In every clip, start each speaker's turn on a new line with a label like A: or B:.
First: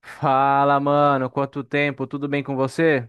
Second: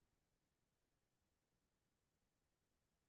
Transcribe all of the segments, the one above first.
A: Fala, mano, quanto tempo? Tudo bem com você?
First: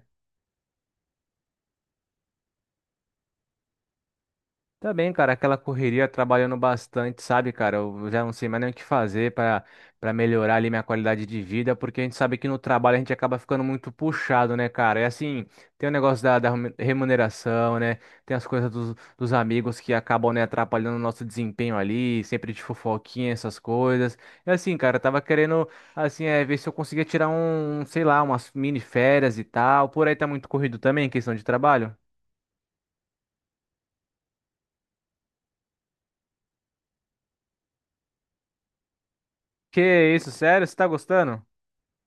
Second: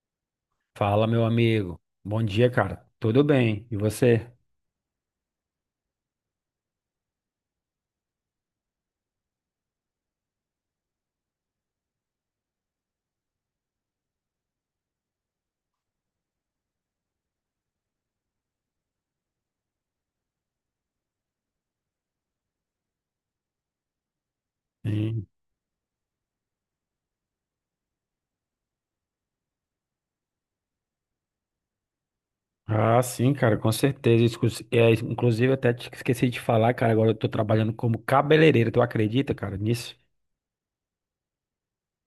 B: Fala, meu amigo. Bom dia, cara. Tudo bem? E você?
A: Tá bem, cara, aquela correria trabalhando bastante, sabe, cara? Eu já não sei mais nem o que fazer para melhorar ali minha qualidade de vida, porque a gente sabe que no trabalho a gente acaba ficando muito puxado, né, cara? É assim, tem o negócio da remuneração, né? Tem as coisas dos amigos que acabam, né, atrapalhando o nosso desempenho ali, sempre de fofoquinha, essas coisas. É assim, cara, eu tava
B: Sim.
A: querendo, assim, ver se eu conseguia tirar sei lá, umas mini férias e tal. Por aí tá muito corrido também, questão de trabalho.
B: Ah, sim, cara, com certeza. É, inclusive, eu até te esqueci de falar, cara. Agora eu tô trabalhando como cabeleireiro. Tu acredita, cara, nisso?
A: Que isso, sério? Você tá gostando?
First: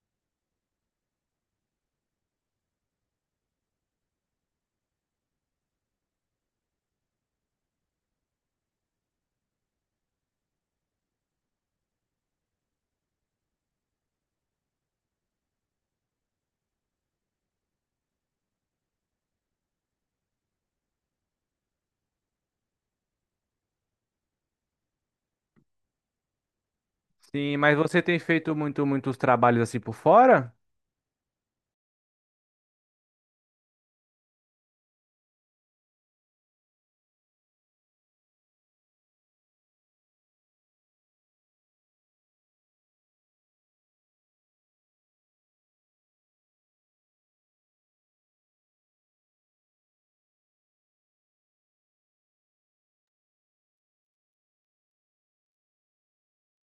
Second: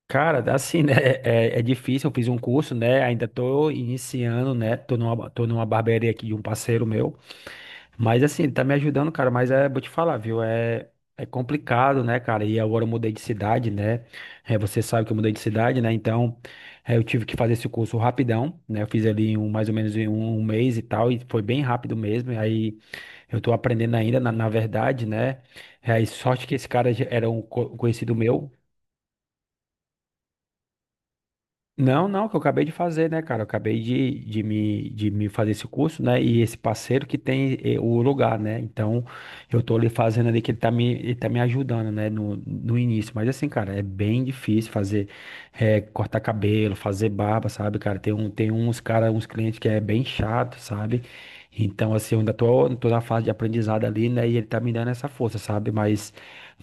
B: Cara, assim, né? É difícil. Eu fiz um curso, né? Ainda tô iniciando, né? Tô numa barbearia aqui de um parceiro meu. Mas assim, ele tá me ajudando, cara, mas é, vou te falar, viu? É complicado, né, cara? E agora eu mudei de cidade, né? É, você sabe que eu mudei de cidade, né? Então, é, eu tive que fazer esse curso rapidão, né? Eu fiz ali mais ou menos em um mês e tal, e foi bem rápido mesmo. E aí eu tô aprendendo ainda, na verdade, né? É, e sorte que esse cara já era um
A: Sim,
B: co-
A: mas
B: um
A: você
B: conhecido
A: tem
B: meu.
A: feito muitos trabalhos assim por fora?
B: Não, não, que eu acabei de fazer, né, cara? Eu acabei de me fazer esse curso, né? E esse parceiro que tem o lugar, né? Então, eu tô ali fazendo ali que ele tá me ajudando, né? No início. Mas assim, cara, é bem difícil fazer, cortar cabelo, fazer barba, sabe, cara? Tem uns clientes que é bem chato, sabe? Então, assim, eu ainda tô na fase de aprendizado ali, né? E ele tá me dando essa força, sabe? Mas,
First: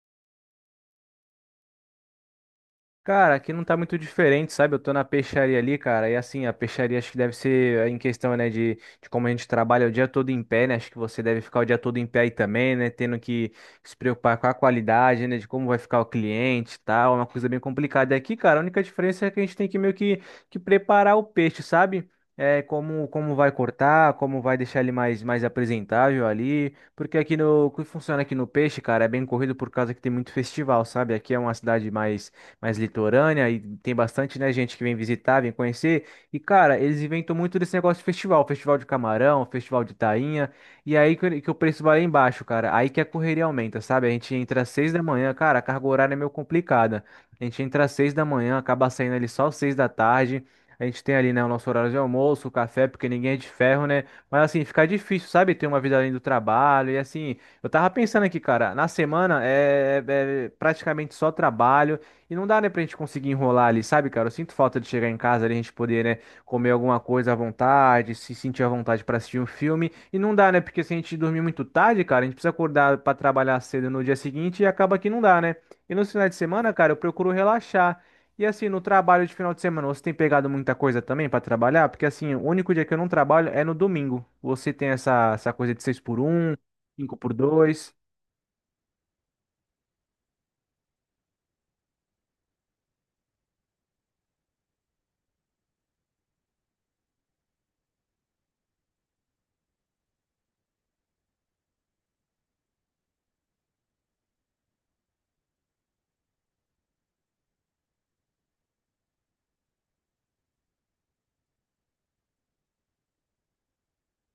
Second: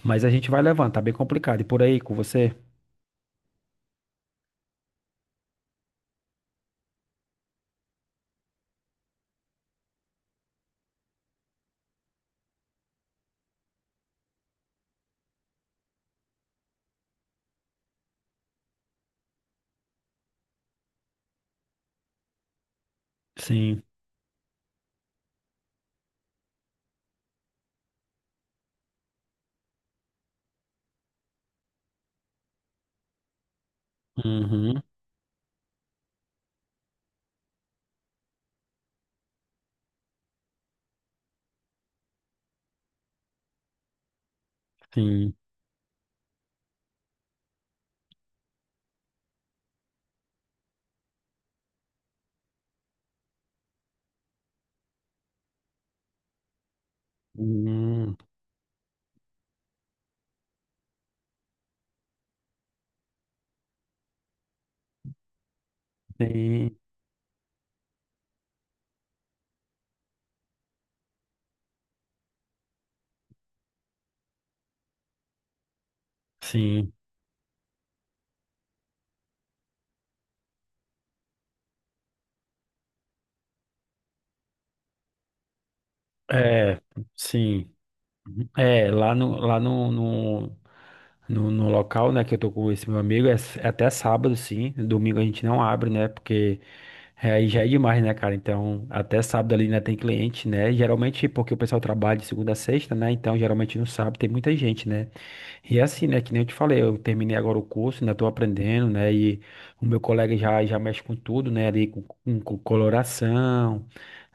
B: mas a gente vai levando, tá bem complicado. E por aí, com você?
A: Cara, aqui não tá muito diferente, sabe? Eu tô na peixaria ali, cara, e assim, a peixaria acho que deve ser em questão, né, de como a gente trabalha o dia todo em pé, né? Acho que você deve ficar o dia todo em pé aí também, né? Tendo que se preocupar com a qualidade, né? De como vai ficar o cliente e tal, é uma coisa bem complicada. E aqui, cara, a única diferença é que a gente tem que meio que preparar o peixe, sabe? É, como vai
B: Sim.
A: cortar, como vai deixar ele mais, mais apresentável ali. Porque aqui no, o que funciona aqui no peixe, cara, é bem corrido por causa que tem muito festival, sabe? Aqui é uma cidade mais litorânea e tem bastante, né, gente
B: Uhum,
A: que vem visitar, vem conhecer. E, cara, eles inventam muito desse negócio de festival, festival de camarão, festival de tainha. E aí que o preço vai lá embaixo, cara. Aí que a correria aumenta, sabe? A gente entra às seis da manhã,
B: sim.
A: cara, a carga horária é meio complicada. A gente entra às seis da manhã, acaba saindo ali só às seis da tarde. A gente tem ali, né, o nosso horário de almoço, o café, porque ninguém é de ferro, né? Mas assim, fica difícil, sabe? Ter uma vida além do trabalho. E assim, eu tava
B: Hum,
A: pensando aqui, cara, na semana é praticamente só trabalho. E não dá, né, pra gente conseguir enrolar ali, sabe, cara? Eu sinto falta de chegar em casa ali, a gente poder, né, comer
B: sim,
A: alguma coisa à vontade, se sentir à vontade pra assistir um filme. E não dá, né? Porque se a gente dormir muito tarde, cara, a gente precisa acordar pra trabalhar cedo no dia seguinte e acaba que não dá, né? E nos finais de semana, cara,
B: sim.
A: eu procuro relaxar. E assim, no trabalho de final de semana, você tem pegado muita coisa também pra trabalhar? Porque assim, o único dia que eu não trabalho é no domingo. Você tem essa, essa coisa de 6 por um,
B: É,
A: 5 por
B: sim.
A: 2.
B: É, lá no local, né, que eu tô com esse meu amigo, é até sábado, sim. Domingo a gente não abre, né, porque é, aí já é demais, né, cara? Então, até sábado ali ainda tem cliente, né? Geralmente, porque o pessoal trabalha de segunda a sexta, né? Então, geralmente no sábado tem muita gente, né? E é assim, né? Que nem eu te falei, eu terminei agora o curso, ainda estou aprendendo, né? E o meu colega já mexe com tudo, né? Ali com coloração,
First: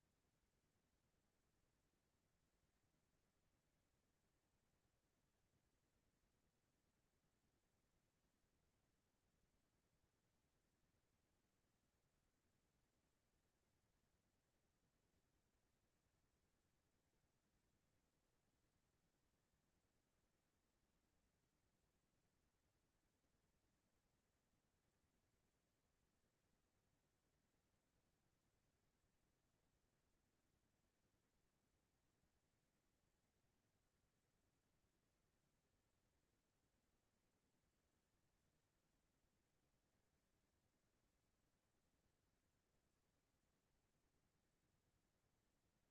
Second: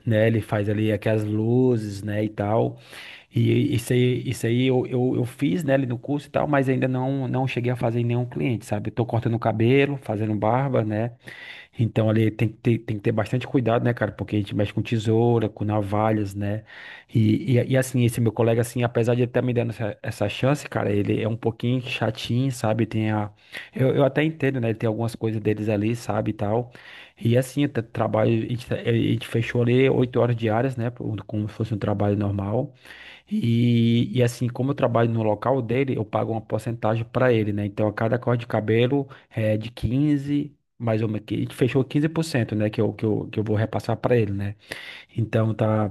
B: né? Ele faz ali aquelas luzes, né? E tal. E isso aí eu fiz, né? Ali no curso e tal, mas ainda não cheguei a fazer em nenhum cliente, sabe? Eu tô cortando cabelo, fazendo barba, né? Então ali tem que ter bastante cuidado, né, cara? Porque a gente mexe com tesoura, com navalhas, né? E, assim, esse meu colega, assim, apesar de ele estar me dando essa chance, cara, ele é um pouquinho chatinho, sabe? Tem a. Eu até entendo, né? Ele tem algumas coisas deles ali, sabe, e tal. E assim, o trabalho, a gente fechou ali 8 horas diárias, né? Como se fosse um trabalho normal. E assim, como eu trabalho no local dele, eu pago uma porcentagem para ele, né? Então, a cada corte de cabelo é de 15 mais ou menos, que a gente fechou 15%, né? Que eu vou repassar para ele, né? Então,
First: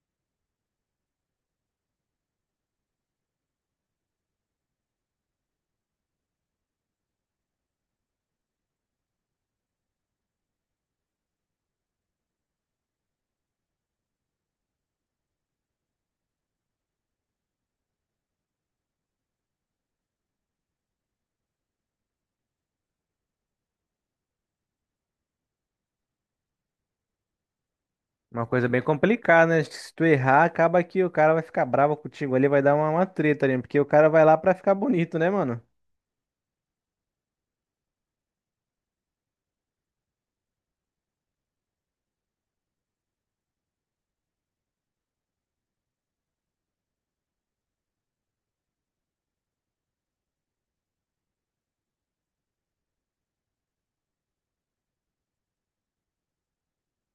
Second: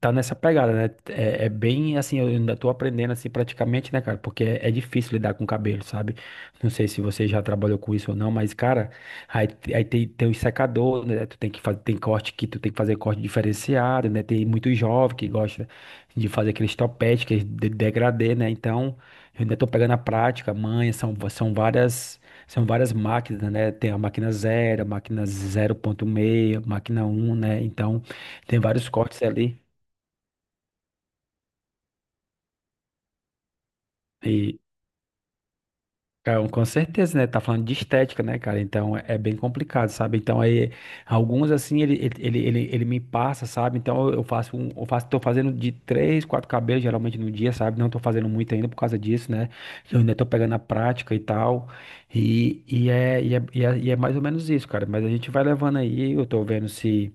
B: tá nessa pegada, né? É bem assim, eu ainda tô aprendendo assim praticamente, né, cara? Porque é difícil lidar com cabelo, sabe? Não sei se você já trabalhou com isso ou não, mas, cara, aí tem o secador, né? Tu tem que fazer, tem corte que tu tem que fazer corte diferenciado, né? Tem muito jovem que gosta de fazer aqueles topete, que é de degradê, né? Então, eu ainda tô pegando a prática, manha, são várias. São várias máquinas, né? Tem a máquina zero, a máquina 0.6, máquina um, né? Então,
A: Uma
B: tem
A: coisa bem
B: vários cortes
A: complicada,
B: ali.
A: né? Acho que se tu errar, acaba que o cara vai ficar bravo contigo ali, vai dar uma treta ali, porque o cara vai lá pra
B: E,
A: ficar bonito, né, mano?
B: cara, com certeza, né? Tá falando de estética, né, cara? Então é bem complicado, sabe? Então aí, alguns assim, ele me passa, sabe? Então eu faço um, tô fazendo de três, quatro cabelos geralmente no dia, sabe? Não tô fazendo muito ainda por causa disso, né? Eu ainda tô pegando a prática e tal. E é mais ou menos isso, cara. Mas a gente vai levando aí, eu tô vendo se,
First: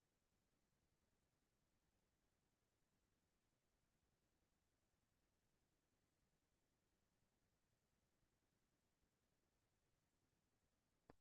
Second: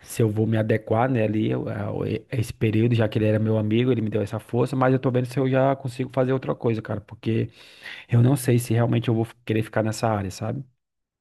B: eu vou me adequar, né, ali, a esse período, já que ele era meu amigo, ele me deu essa força, mas eu tô vendo se eu já consigo fazer outra coisa, cara, porque. Eu não sei se realmente eu vou querer ficar nessa área, sabe?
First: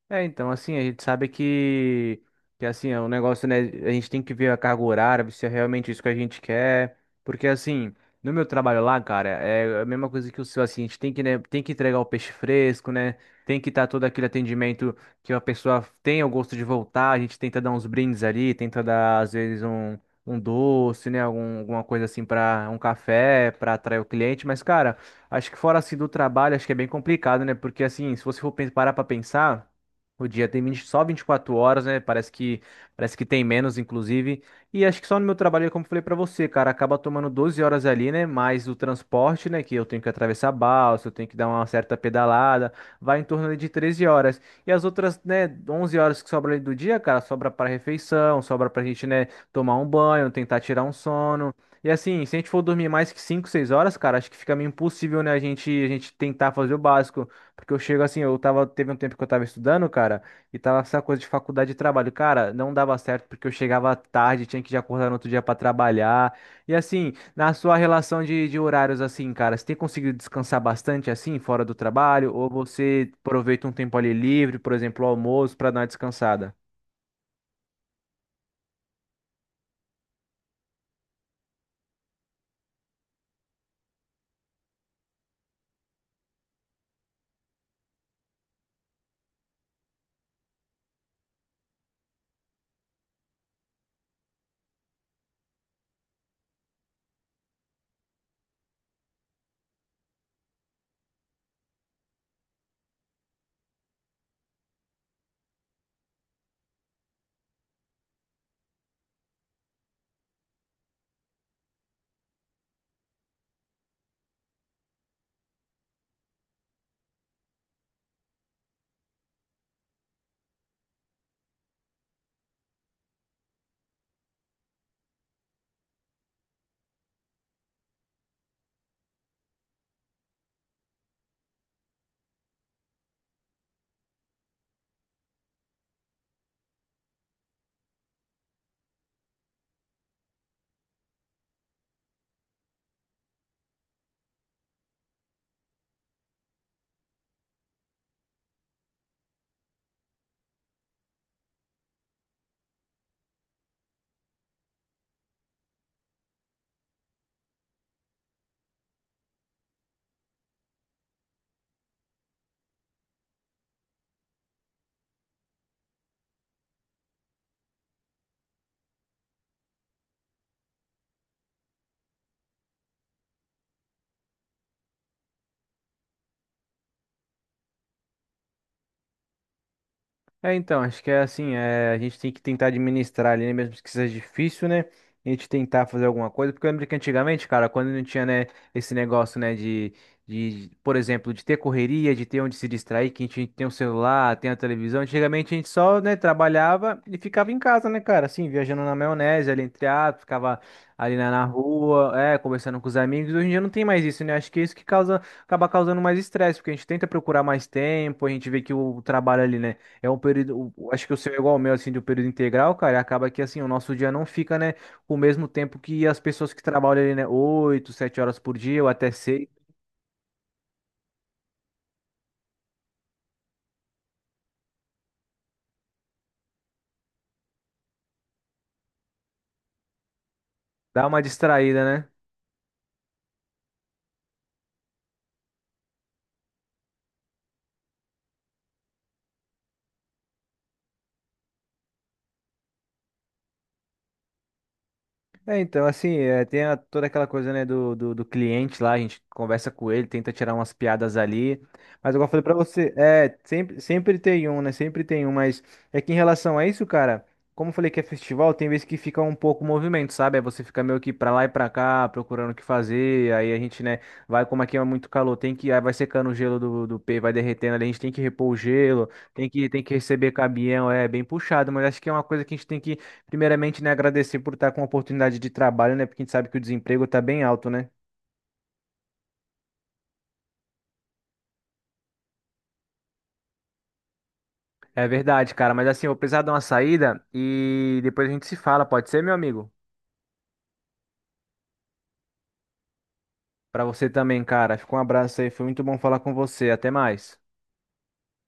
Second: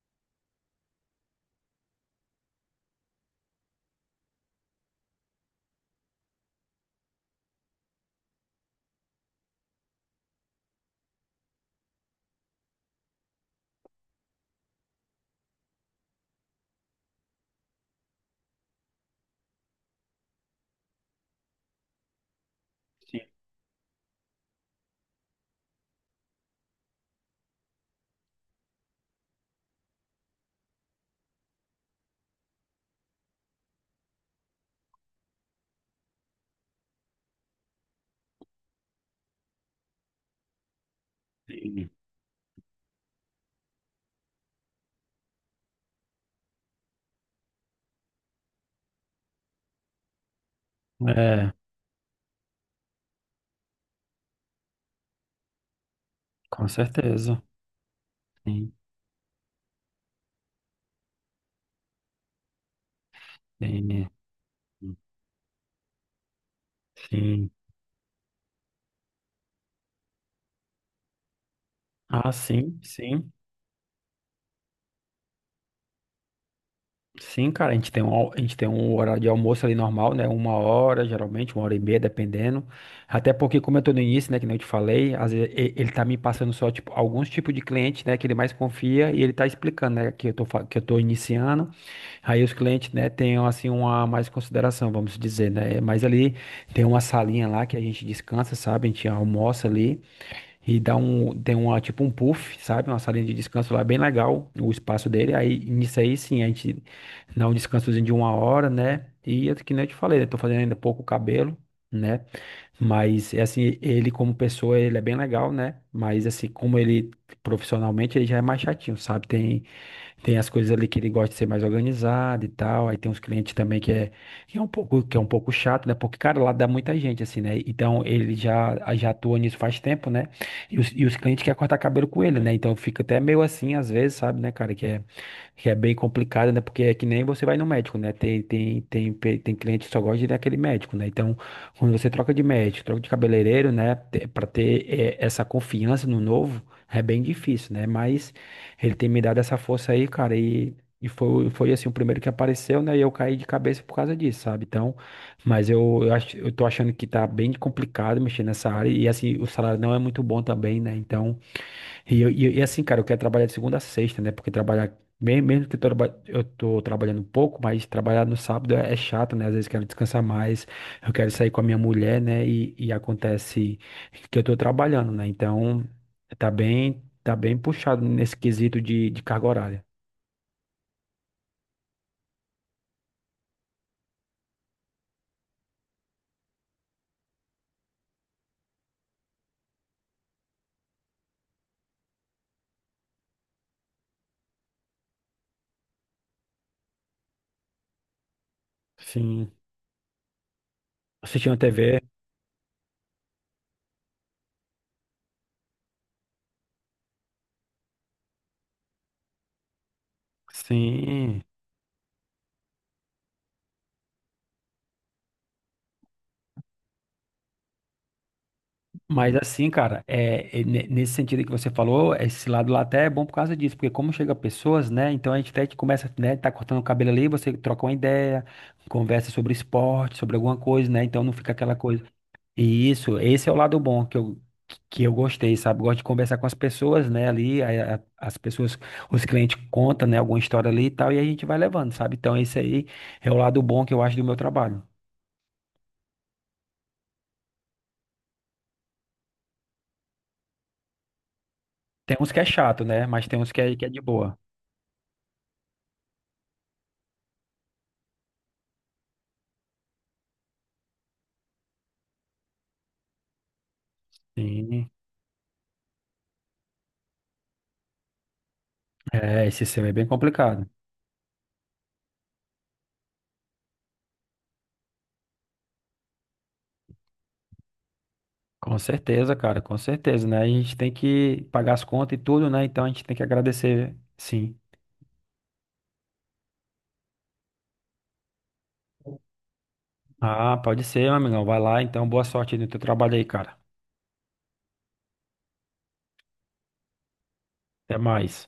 A: É, então, assim, a gente sabe que assim, é um negócio, né? A gente tem que ver a carga horária, ver se é realmente isso que a gente quer. Porque, assim, no meu trabalho lá, cara, é a mesma coisa que o seu, assim, a gente tem que, né, tem que entregar o peixe fresco, né? Tem que estar todo aquele atendimento que a pessoa tenha o gosto de voltar. A gente tenta dar uns brindes ali, tenta dar, às vezes, um doce, né? Algum, alguma coisa assim para um
B: Sim,
A: café, para atrair o cliente. Mas, cara, acho que fora assim do trabalho, acho que é bem complicado, né? Porque, assim, se você for parar pra pensar. O dia tem só 24 horas, né? Parece que tem menos, inclusive. E acho que só no meu trabalho, como eu falei pra você, cara, acaba tomando 12 horas ali, né? Mais o transporte, né? Que eu tenho que atravessar a balsa, eu tenho que dar uma
B: sim.
A: certa pedalada, vai em torno ali de 13 horas. E as outras, né, 11 horas que sobra ali do dia, cara, sobra pra refeição, sobra pra gente, né, tomar um banho, tentar tirar um sono.
B: É,
A: E assim, se a gente for dormir mais que 5, 6 horas, cara, acho que fica meio impossível, né, a gente tentar
B: com
A: fazer o básico.
B: certeza.
A: Porque eu chego assim, eu tava,
B: Sim,
A: teve um tempo que eu tava estudando, cara, e tava essa coisa de faculdade e trabalho. Cara, não dava certo porque eu chegava
B: sim,
A: tarde, tinha que já acordar no outro dia pra trabalhar. E assim,
B: sim.
A: na sua relação de horários, assim, cara, você tem conseguido descansar bastante assim, fora do
B: Ah,
A: trabalho? Ou
B: sim,
A: você
B: sim.
A: aproveita um tempo ali livre, por exemplo, o almoço, pra dar uma descansada?
B: Sim, cara, a gente tem um horário de almoço ali normal, né? Uma hora, geralmente, uma hora e meia, dependendo. Até porque, como eu tô no início, né, que nem eu te falei, às vezes ele tá me passando só, tipo, alguns tipos de cliente, né, que ele mais confia e ele tá explicando, né, que eu tô iniciando. Aí os clientes, né, tenham assim uma mais consideração, vamos dizer, né? Mas ali tem uma salinha lá que a gente descansa, sabe? A gente almoça ali e tem uma tipo um puff, sabe? Uma salinha de descanso lá bem legal, o espaço dele. Aí nisso aí sim, a gente dá um descansozinho de uma hora, né? E é que nem eu te falei, eu tô fazendo ainda pouco cabelo, né? Mas é assim, ele como pessoa, ele é bem legal, né? Mas assim, como ele profissionalmente, ele já é mais chatinho, sabe? Tem as coisas ali que ele gosta de ser mais organizado e tal. Aí tem uns clientes também que é um pouco chato, né? Porque, cara, lá dá muita gente, assim, né? Então ele já atua nisso faz tempo, né? E os clientes querem cortar cabelo com ele, né? Então fica até meio assim, às vezes, sabe, né, cara? Que é bem complicado, né? Porque é que nem você vai no médico, né? Tem cliente que só gosta de ir naquele médico, né? Então, quando você troca de médico, troca de cabeleireiro, né? Pra ter, essa confiança no novo, é bem difícil, né? Mas. Ele tem me dado essa força aí, cara, e foi assim o primeiro que apareceu, né? E eu caí de cabeça por causa disso, sabe? Então, mas eu tô achando que tá bem complicado mexer nessa área, e assim, o salário não é muito bom também, né? Então. E, assim, cara, eu quero trabalhar de segunda a sexta, né? Porque trabalhar, mesmo que eu tô trabalhando um pouco, mas trabalhar no sábado é chato, né? Às vezes quero descansar mais, eu quero sair com a minha mulher, né? E acontece que eu tô trabalhando, né? Então, tá bem puxado nesse quesito de carga horária.
A: É, então, acho que é assim, a gente tem que tentar administrar ali, né, mesmo que seja difícil, né? A gente tentar fazer alguma coisa, porque eu lembro que antigamente, cara, quando não tinha, né, esse negócio, né, por exemplo, de ter correria, de ter onde se distrair, que a gente tem o celular, tem a televisão, antigamente a gente só, né, trabalhava e ficava em casa, né, cara, assim, viajando na maionese,
B: Sim.
A: ali entre atos, ficava ali na
B: Assistindo a TV,
A: rua, conversando com os amigos, hoje em dia não tem mais isso, né, acho que é isso que causa, acaba causando mais estresse, porque a gente tenta procurar mais tempo, a gente vê que o trabalho ali, né, é um período, acho que o seu é
B: sim.
A: igual ao meu, assim, de um período integral, cara, e acaba que, assim, o nosso dia não fica, né, com o mesmo tempo que as pessoas que trabalham ali, né, oito, sete horas por dia, ou até
B: Mas
A: seis,
B: assim, cara, nesse sentido que você falou, esse lado lá até é bom por causa disso, porque como chega pessoas, né? Então a gente até que começa, né? Tá cortando o cabelo ali, você troca uma ideia, conversa sobre esporte, sobre alguma coisa, né?
A: dá uma
B: Então não fica aquela
A: distraída,
B: coisa.
A: né?
B: E isso, esse é o lado bom que eu gostei, sabe? Gosto de conversar com as pessoas, né? Ali, aí as pessoas, os clientes contam, né? Alguma história ali e tal, e a gente vai levando, sabe? Então esse aí é o lado bom que eu acho do meu trabalho.
A: É, então, assim, tem toda aquela coisa, né, do cliente lá, a gente conversa com ele, tenta tirar umas piadas ali, mas
B: Tem
A: igual eu
B: uns que
A: falei
B: é
A: pra
B: chato,
A: você,
B: né? Mas tem uns que é, que é de
A: sempre
B: boa.
A: tem um, né, sempre tem um, mas é que em relação a isso, cara, como eu falei que é festival, tem vezes que fica um pouco movimento, sabe? Aí você fica meio que pra lá e pra cá, procurando o que fazer, aí a gente, né, vai, como aqui é
B: Sim.
A: muito calor, tem que, aí vai secando o gelo do pé, vai derretendo ali, a gente tem que repor o gelo,
B: É, esse
A: tem
B: sistema
A: que
B: é bem
A: receber
B: complicado.
A: caminhão, é bem puxado, mas acho que é uma coisa que a gente tem que. Primeiramente, né, agradecer por estar com a oportunidade de trabalho, né? Porque a gente sabe que o desemprego tá bem alto, né?
B: Com certeza, cara, com certeza, né? A gente tem que pagar as contas e tudo, né? Então a gente tem que agradecer, sim.
A: É verdade, cara, mas assim, eu vou precisar dar uma saída e depois a gente se fala, pode ser, meu amigo?
B: Ah, pode ser, meu amigão. Vai lá, então. Boa sorte aí no teu trabalho aí, cara.
A: Pra você também, cara. Fica um abraço aí, foi muito bom falar com você. Até mais.
B: Até mais.